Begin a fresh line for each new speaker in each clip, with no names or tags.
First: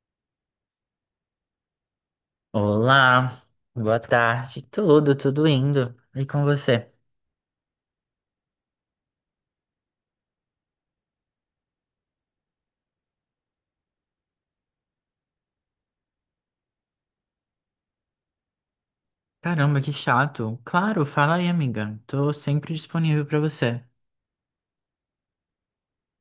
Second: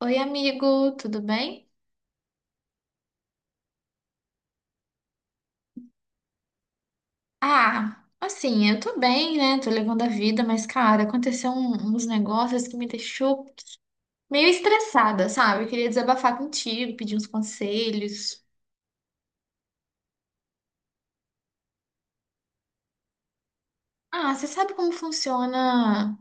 Oi, amigo, tudo bem?
Olá, boa tarde. Tudo indo. E com você?
Ah, assim, eu tô bem, né? Tô levando a vida, mas, cara, aconteceu uns negócios que me deixou meio estressada, sabe? Eu queria desabafar contigo, pedir uns conselhos.
Caramba, que chato. Claro, fala aí, amiga. Tô sempre disponível pra você.
Ah, você sabe como funciona?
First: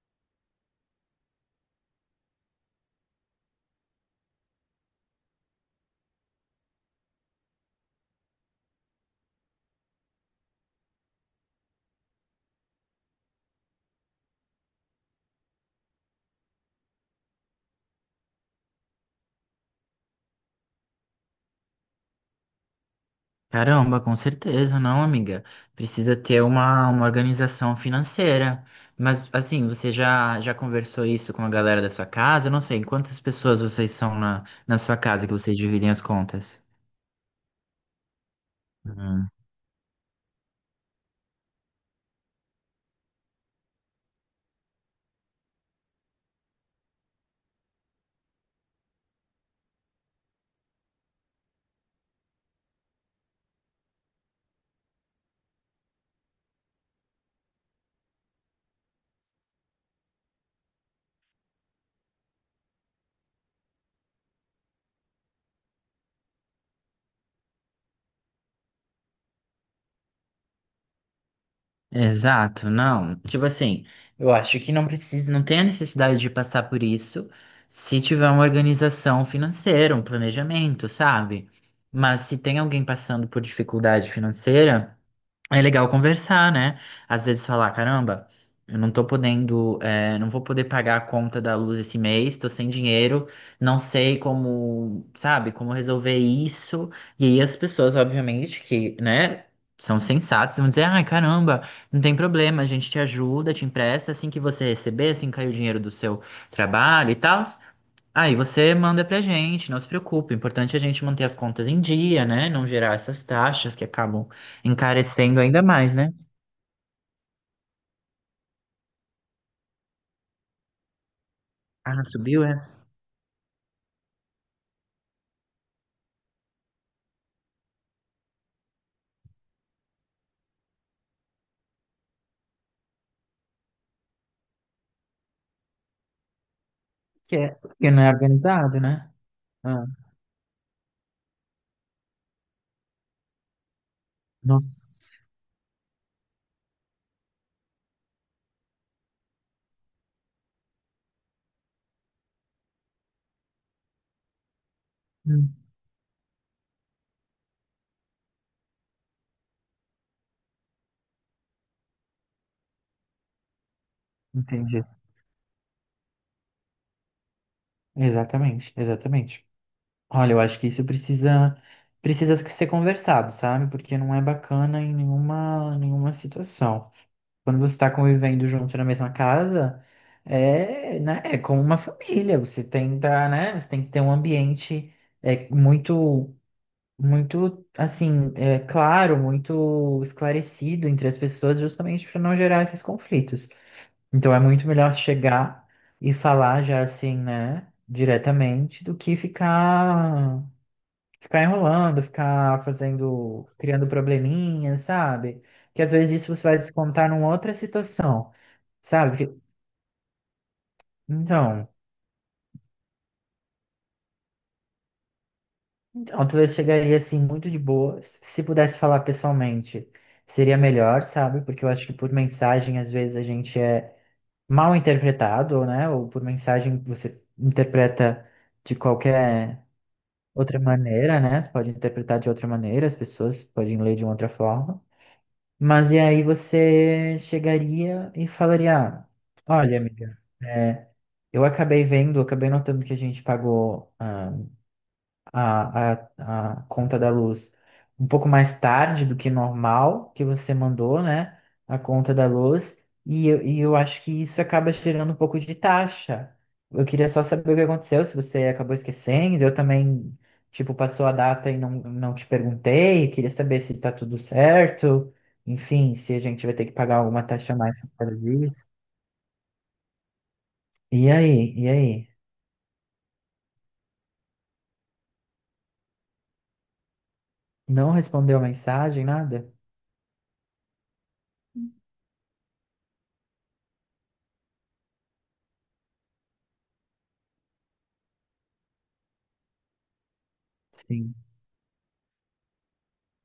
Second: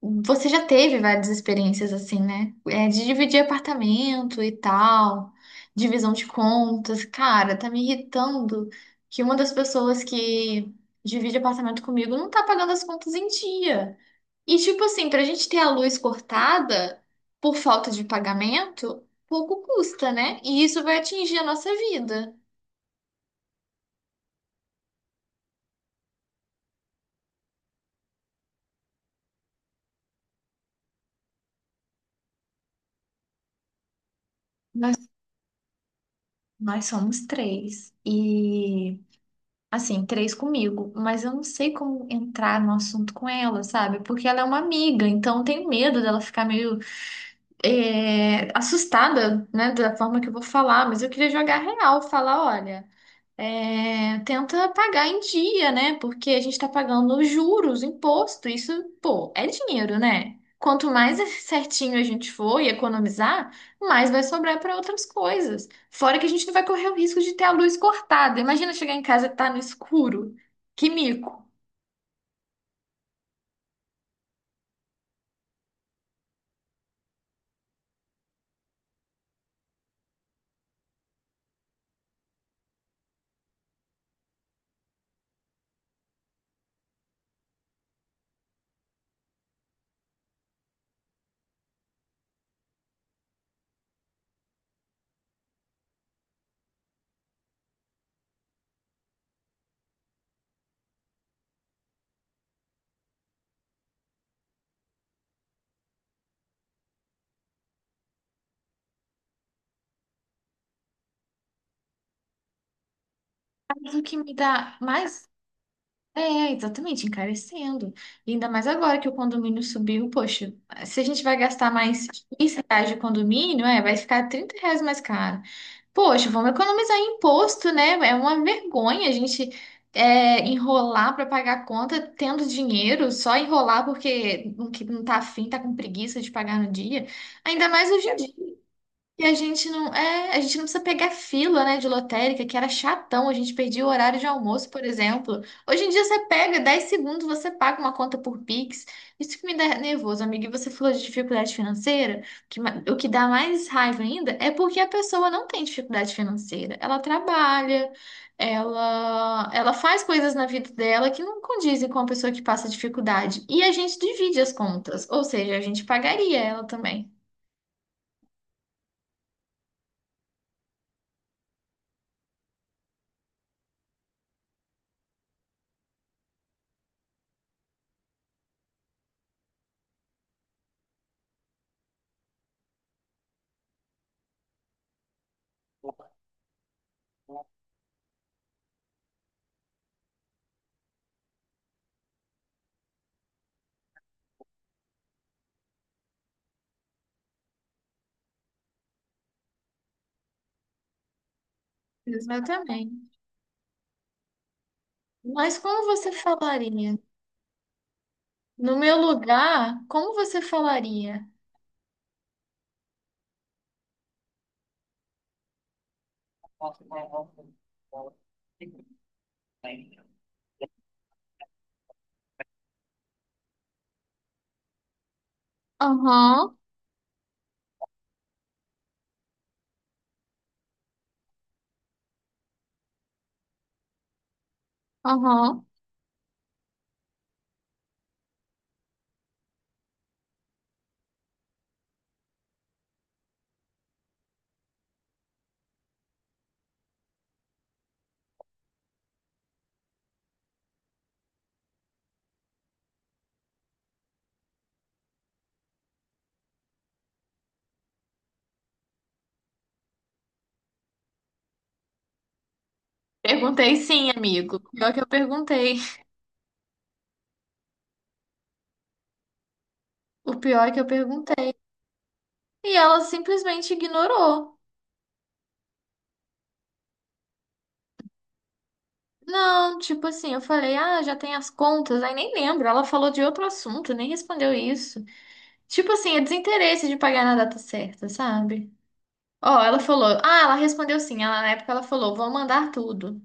Você já teve várias experiências assim, né? É, de dividir apartamento e tal, divisão de contas. Cara, tá me irritando que uma das pessoas que divide apartamento comigo não tá pagando as contas em dia. E tipo assim, pra gente ter a luz cortada por falta de pagamento, pouco custa, né? E isso vai atingir a nossa vida.
Caramba, com certeza, não, amiga. Precisa ter uma organização financeira. Mas assim, você já conversou isso com a galera da sua casa? Eu não sei quantas pessoas vocês são na
Nós,
sua casa que vocês dividem as contas.
nós somos três. E, assim, três comigo. Mas eu não sei como entrar no assunto com ela, sabe? Porque ela é uma amiga, então eu tenho medo dela ficar meio assustada, né? Da forma que eu vou falar. Mas eu queria jogar real, falar, olha. Tenta pagar em dia, né? Porque a gente está pagando juros, imposto, isso, pô, é dinheiro, né? Quanto mais certinho a gente for e economizar, mais vai sobrar para outras coisas. Fora que a gente não vai correr o risco de ter a luz cortada. Imagina chegar em casa e tá no escuro. Que mico.
Exato, não. Tipo assim, eu acho que não precisa, não tem a necessidade de passar por isso se tiver uma organização financeira, um planejamento, sabe? Mas se tem alguém passando por dificuldade financeira, é legal conversar, né? Às vezes falar, caramba, eu não tô podendo, não vou poder pagar a conta da luz esse mês, tô sem dinheiro, não sei como, sabe, como resolver isso. E aí as pessoas, obviamente, que, né, são sensatas, vão dizer, ai, caramba, não tem problema, a gente te ajuda, te empresta, assim que você receber, assim que cair o dinheiro do seu trabalho e tal. Aí você manda pra gente, não se preocupe. O importante é a gente manter as contas em dia, né? Não gerar essas taxas que
Mas o que
acabam
me dá mais.
encarecendo ainda mais, né?
É, exatamente, encarecendo. E ainda mais agora que o condomínio subiu, poxa, se a gente vai gastar
Ah,
mais
subiu, é?
R$ 15 de condomínio, vai ficar R$ 30 mais caro. Poxa, vamos economizar em imposto, né? É uma vergonha a gente enrolar para pagar a conta tendo dinheiro, só enrolar porque não que não tá afim, tá com preguiça de pagar no dia.
Porque é,
Ainda mais
porque não
hoje
é
em
organizado, né?
e a gente
Ah,
não, é, a gente não precisa pegar fila, né, de lotérica, que era chatão, a gente perdia o horário de almoço, por
nossa.
exemplo. Hoje em dia você pega 10 segundos, você paga uma conta por Pix. Isso que me dá nervoso, amiga. E você falou de dificuldade financeira, o que, o que dá mais raiva ainda é porque a pessoa não
Hum,
tem dificuldade financeira. Ela trabalha, ela faz coisas na vida dela que não condizem com a pessoa que passa dificuldade. E a gente divide as
Entendi.
contas, ou seja, a gente pagaria ela também.
Exatamente, exatamente. Olha, eu acho que isso precisa ser conversado, sabe? Porque não é bacana em nenhuma situação. Quando você está convivendo junto na mesma casa, né, é como uma família. Você tenta, né? Você tem que ter um ambiente muito, muito, assim, claro, muito esclarecido entre as pessoas, justamente para não gerar esses conflitos. Então é muito melhor chegar e falar já assim, né? Diretamente do que ficar enrolando, ficar
Exatamente.
fazendo, criando probleminhas, sabe?
Mas
Que
como
às
você
vezes isso você vai
falaria?
descontar numa outra situação,
No meu
sabe?
lugar, como você falaria?
Então, então talvez chegaria assim muito de boa. Se pudesse falar pessoalmente, seria melhor, sabe? Porque eu acho que por mensagem às vezes a gente é mal interpretado, né? Ou por
Aham,
mensagem você interpreta de qualquer outra maneira, né? Você pode interpretar de outra maneira, as pessoas podem ler de uma outra forma.
aham.
Mas e aí você chegaria e falaria, ah, olha, amiga, é, eu acabei vendo, acabei notando que a gente pagou. ah, a, a, a conta da luz um pouco mais tarde do que normal, que você mandou, né? A conta da luz. E eu acho que isso acaba gerando um pouco de taxa. Eu queria só saber o que aconteceu, se você acabou esquecendo. Eu também, tipo, passou a data e não te perguntei. Queria saber
Perguntei
se tá
sim,
tudo
amigo. Pior que eu
certo.
perguntei.
Enfim, se a gente vai ter que pagar alguma taxa a mais por causa disso.
O pior é que eu
E
perguntei.
aí? E aí?
E ela simplesmente ignorou.
Não respondeu a mensagem, nada?
Não, tipo assim, eu falei, ah, já tem as contas. Aí nem lembro. Ela falou de outro assunto, nem respondeu isso. Tipo assim, é desinteresse de pagar na data certa, sabe? Ó, ela falou, ah, ela respondeu
Sim.
sim. Ela, na época ela falou, vou mandar tudo.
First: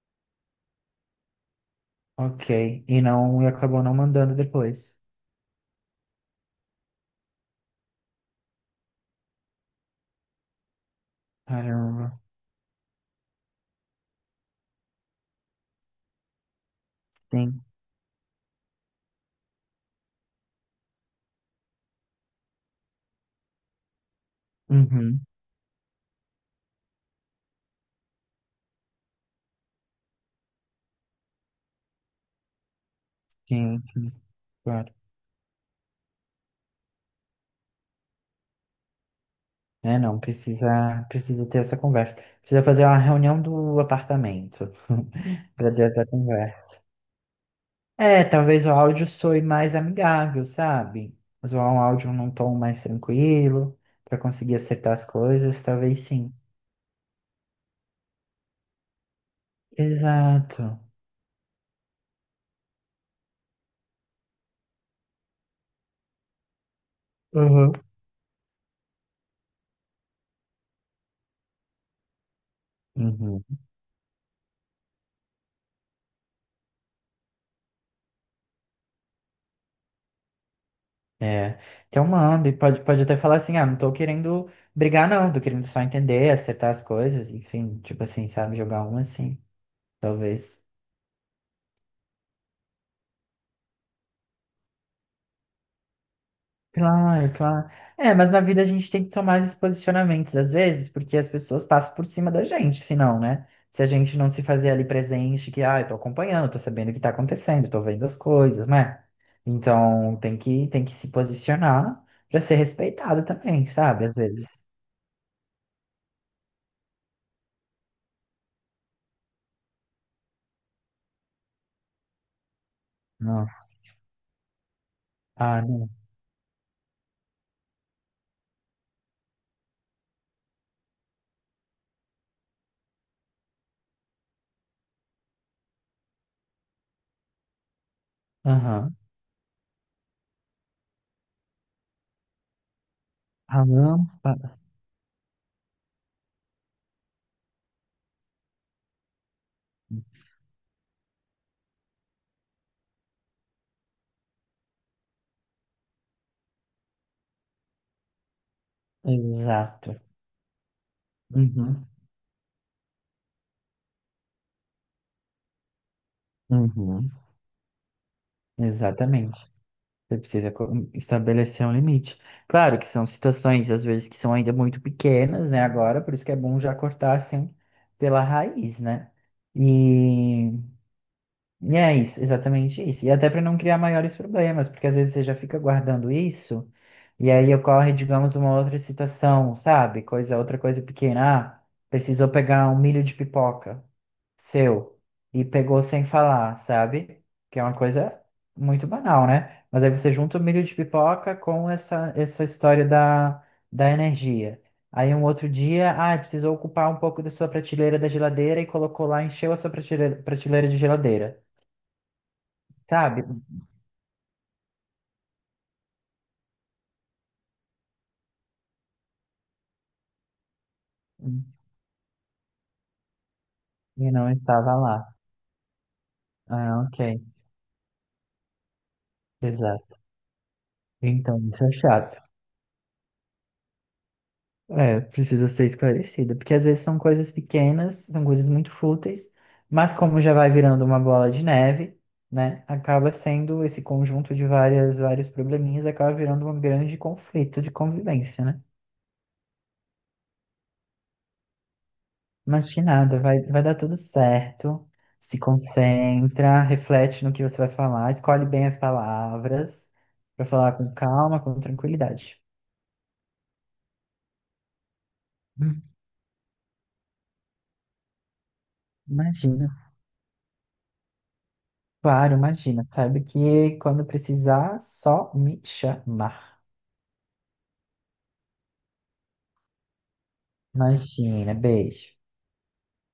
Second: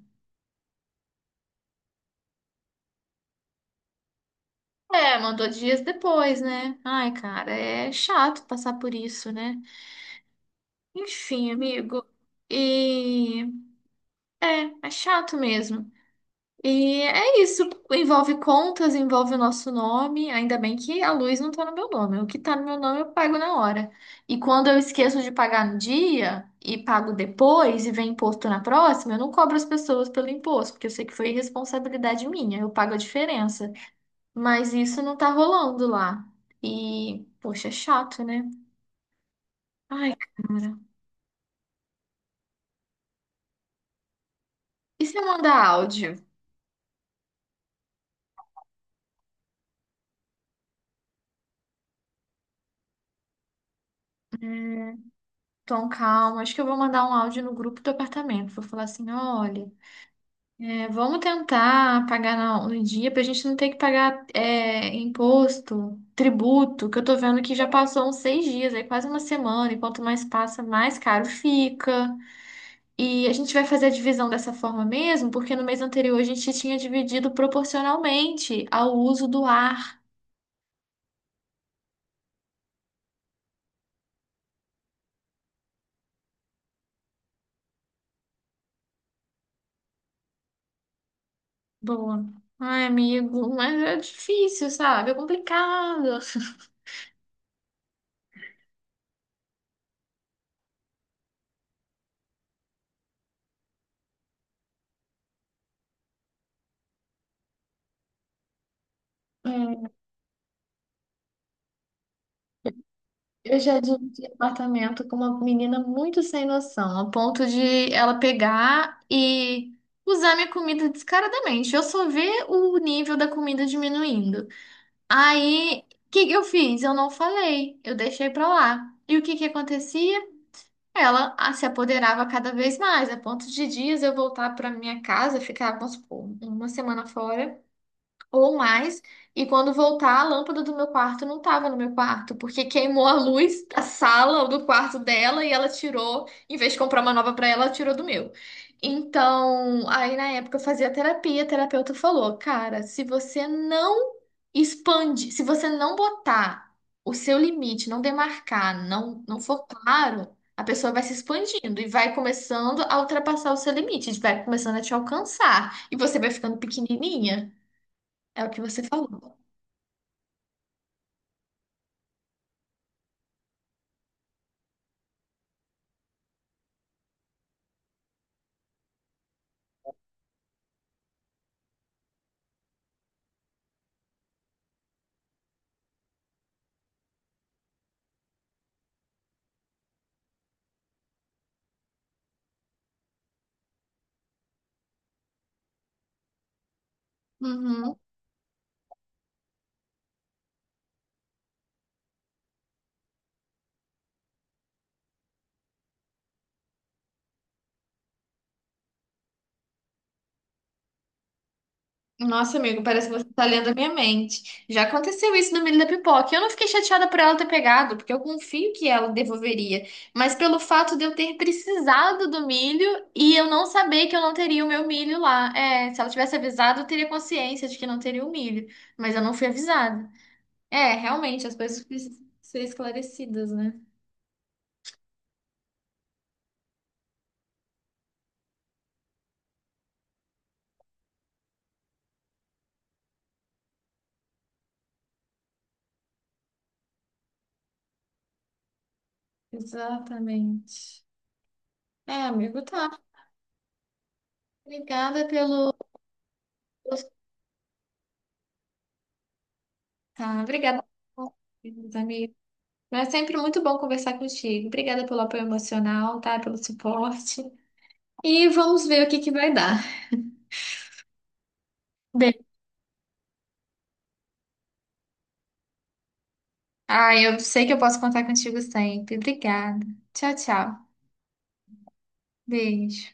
Ok. E não, e acabou não mandando depois.
É, mandou dias depois, né? Ai, cara, é chato passar por isso, né? Enfim, amigo.
Caramba.
E é, chato mesmo. E é isso.
Sim.
Envolve contas, envolve o nosso nome. Ainda bem que a luz não tá no meu nome. O que tá no meu nome eu pago na hora. E quando eu
Uhum.
esqueço de pagar no dia e pago depois e vem imposto na próxima, eu não cobro as pessoas pelo imposto, porque eu sei que foi responsabilidade minha. Eu pago a diferença.
Sim, sim,
Mas
claro.
isso não tá rolando lá. E, poxa, é chato, né?
É,
Ai,
não,
cara.
precisa ter essa conversa. Precisa fazer uma reunião do apartamento
E se eu mandar
para ter essa
áudio?
conversa. É, talvez o áudio soe mais amigável, sabe? Usar um áudio num tom mais tranquilo para conseguir acertar as
Hum,
coisas,
Tom,
talvez sim.
calma. Acho que eu vou mandar um áudio no grupo do apartamento. Vou falar assim: olha,
Exato.
vamos tentar pagar no, dia pra gente não ter que pagar imposto, tributo, que eu tô vendo que já
Uhum.
passou uns 6 dias, aí quase uma semana. E quanto mais passa, mais caro fica. E a
Uhum.
gente vai fazer a divisão dessa forma mesmo, porque no mês anterior a gente tinha dividido proporcionalmente ao uso do ar.
É, então manda, e pode até falar assim, ah, não tô querendo brigar não, tô querendo só entender, acertar as coisas, enfim, tipo assim, sabe, jogar um assim, talvez.
Boa. Ai, amigo, mas é difícil, sabe? É complicado.
Claro, claro. É, mas na vida a gente tem que tomar esses posicionamentos às vezes, porque as pessoas passam por cima da gente, se não, né? Se a gente não se fazer ali presente, que, ah, eu tô acompanhando, tô sabendo o que tá acontecendo, tô vendo as coisas, né?
É,
Então tem que se posicionar pra ser respeitado
eu
também,
já
sabe? Às
dividi
vezes.
apartamento com uma menina muito sem noção, a ponto de ela pegar e usar minha comida descaradamente. Eu só ver o nível da comida
Nossa.
diminuindo.
Ah,
Aí,
não.
o que que eu fiz? Eu não falei, eu deixei pra lá. E o que que acontecia? Ela se apoderava cada vez mais, a ponto de dias eu voltar para minha casa, ficar, vamos supor, uma semana fora ou
Aham.
mais. E quando voltar, a lâmpada do meu quarto não estava no meu quarto, porque queimou a luz
Ah,
da
não.
sala ou do quarto dela e ela tirou, em vez de comprar uma nova para ela, ela tirou do meu. Então, aí na época eu fazia terapia, a terapeuta falou: "Cara, se você não expande, se você não botar o seu limite, não demarcar, não for
Exato.
claro, a pessoa vai se expandindo
Uhum,
e vai começando a ultrapassar o seu limite, vai começando a te alcançar e você vai ficando
uhum,
pequenininha." É o que você falou.
exatamente. Você precisa estabelecer um limite. Claro que são situações, às vezes, que são ainda muito pequenas, né? Agora, por isso que é bom já cortar assim pela raiz, né? E, e é isso, exatamente isso. E até para não criar maiores problemas, porque às vezes você já fica guardando isso, e aí ocorre, digamos, uma outra situação, sabe? Outra coisa pequena. Ah, precisou pegar um milho de pipoca. Seu E pegou sem falar, sabe? Que é uma
Uhum.
coisa muito banal, né? Mas aí você junta o milho de pipoca com essa história da energia. Aí um outro dia, ah, precisou ocupar um pouco da sua prateleira da geladeira e colocou lá, encheu a sua prateleira, prateleira de geladeira,
Nossa, amigo, parece que você
sabe?
tá lendo a minha mente. Já aconteceu isso no milho da pipoca. Eu não fiquei chateada por ela ter pegado, porque eu confio que ela devolveria. Mas pelo fato de eu ter precisado do milho e eu não saber
E
que eu
não
não teria o
estava
meu
lá.
milho lá. É, se ela tivesse avisado,
Ah,
eu teria
ok.
consciência de que não teria o milho. Mas eu não fui
Exato.
avisada. É,
Então,
realmente, as
isso é
coisas
chato.
precisam ser esclarecidas, né?
É, precisa ser esclarecida, porque às vezes são coisas pequenas, são coisas muito fúteis, mas como já vai virando uma bola de neve, né, acaba sendo esse conjunto de vários probleminhas, acaba virando um grande conflito de convivência, né?
Exatamente. É, amigo,
Mas que
tá.
nada, vai dar tudo certo,
Obrigada
se
pelo.
concentra, reflete no que você vai falar, escolhe bem as palavras
Tá,
para falar
obrigada,
com calma, com
meus amigos.
tranquilidade.
Mas é sempre muito bom conversar contigo. Obrigada pelo apoio
Hum,
emocional, tá? Pelo suporte. E vamos ver o que que vai
Imagina.
dar. Bem.
Claro, imagina, sabe que quando precisar, só me chamar.
Ah, eu sei que eu posso contar contigo sempre. Obrigada. Tchau, tchau.
Imagina, beijo.
Beijo.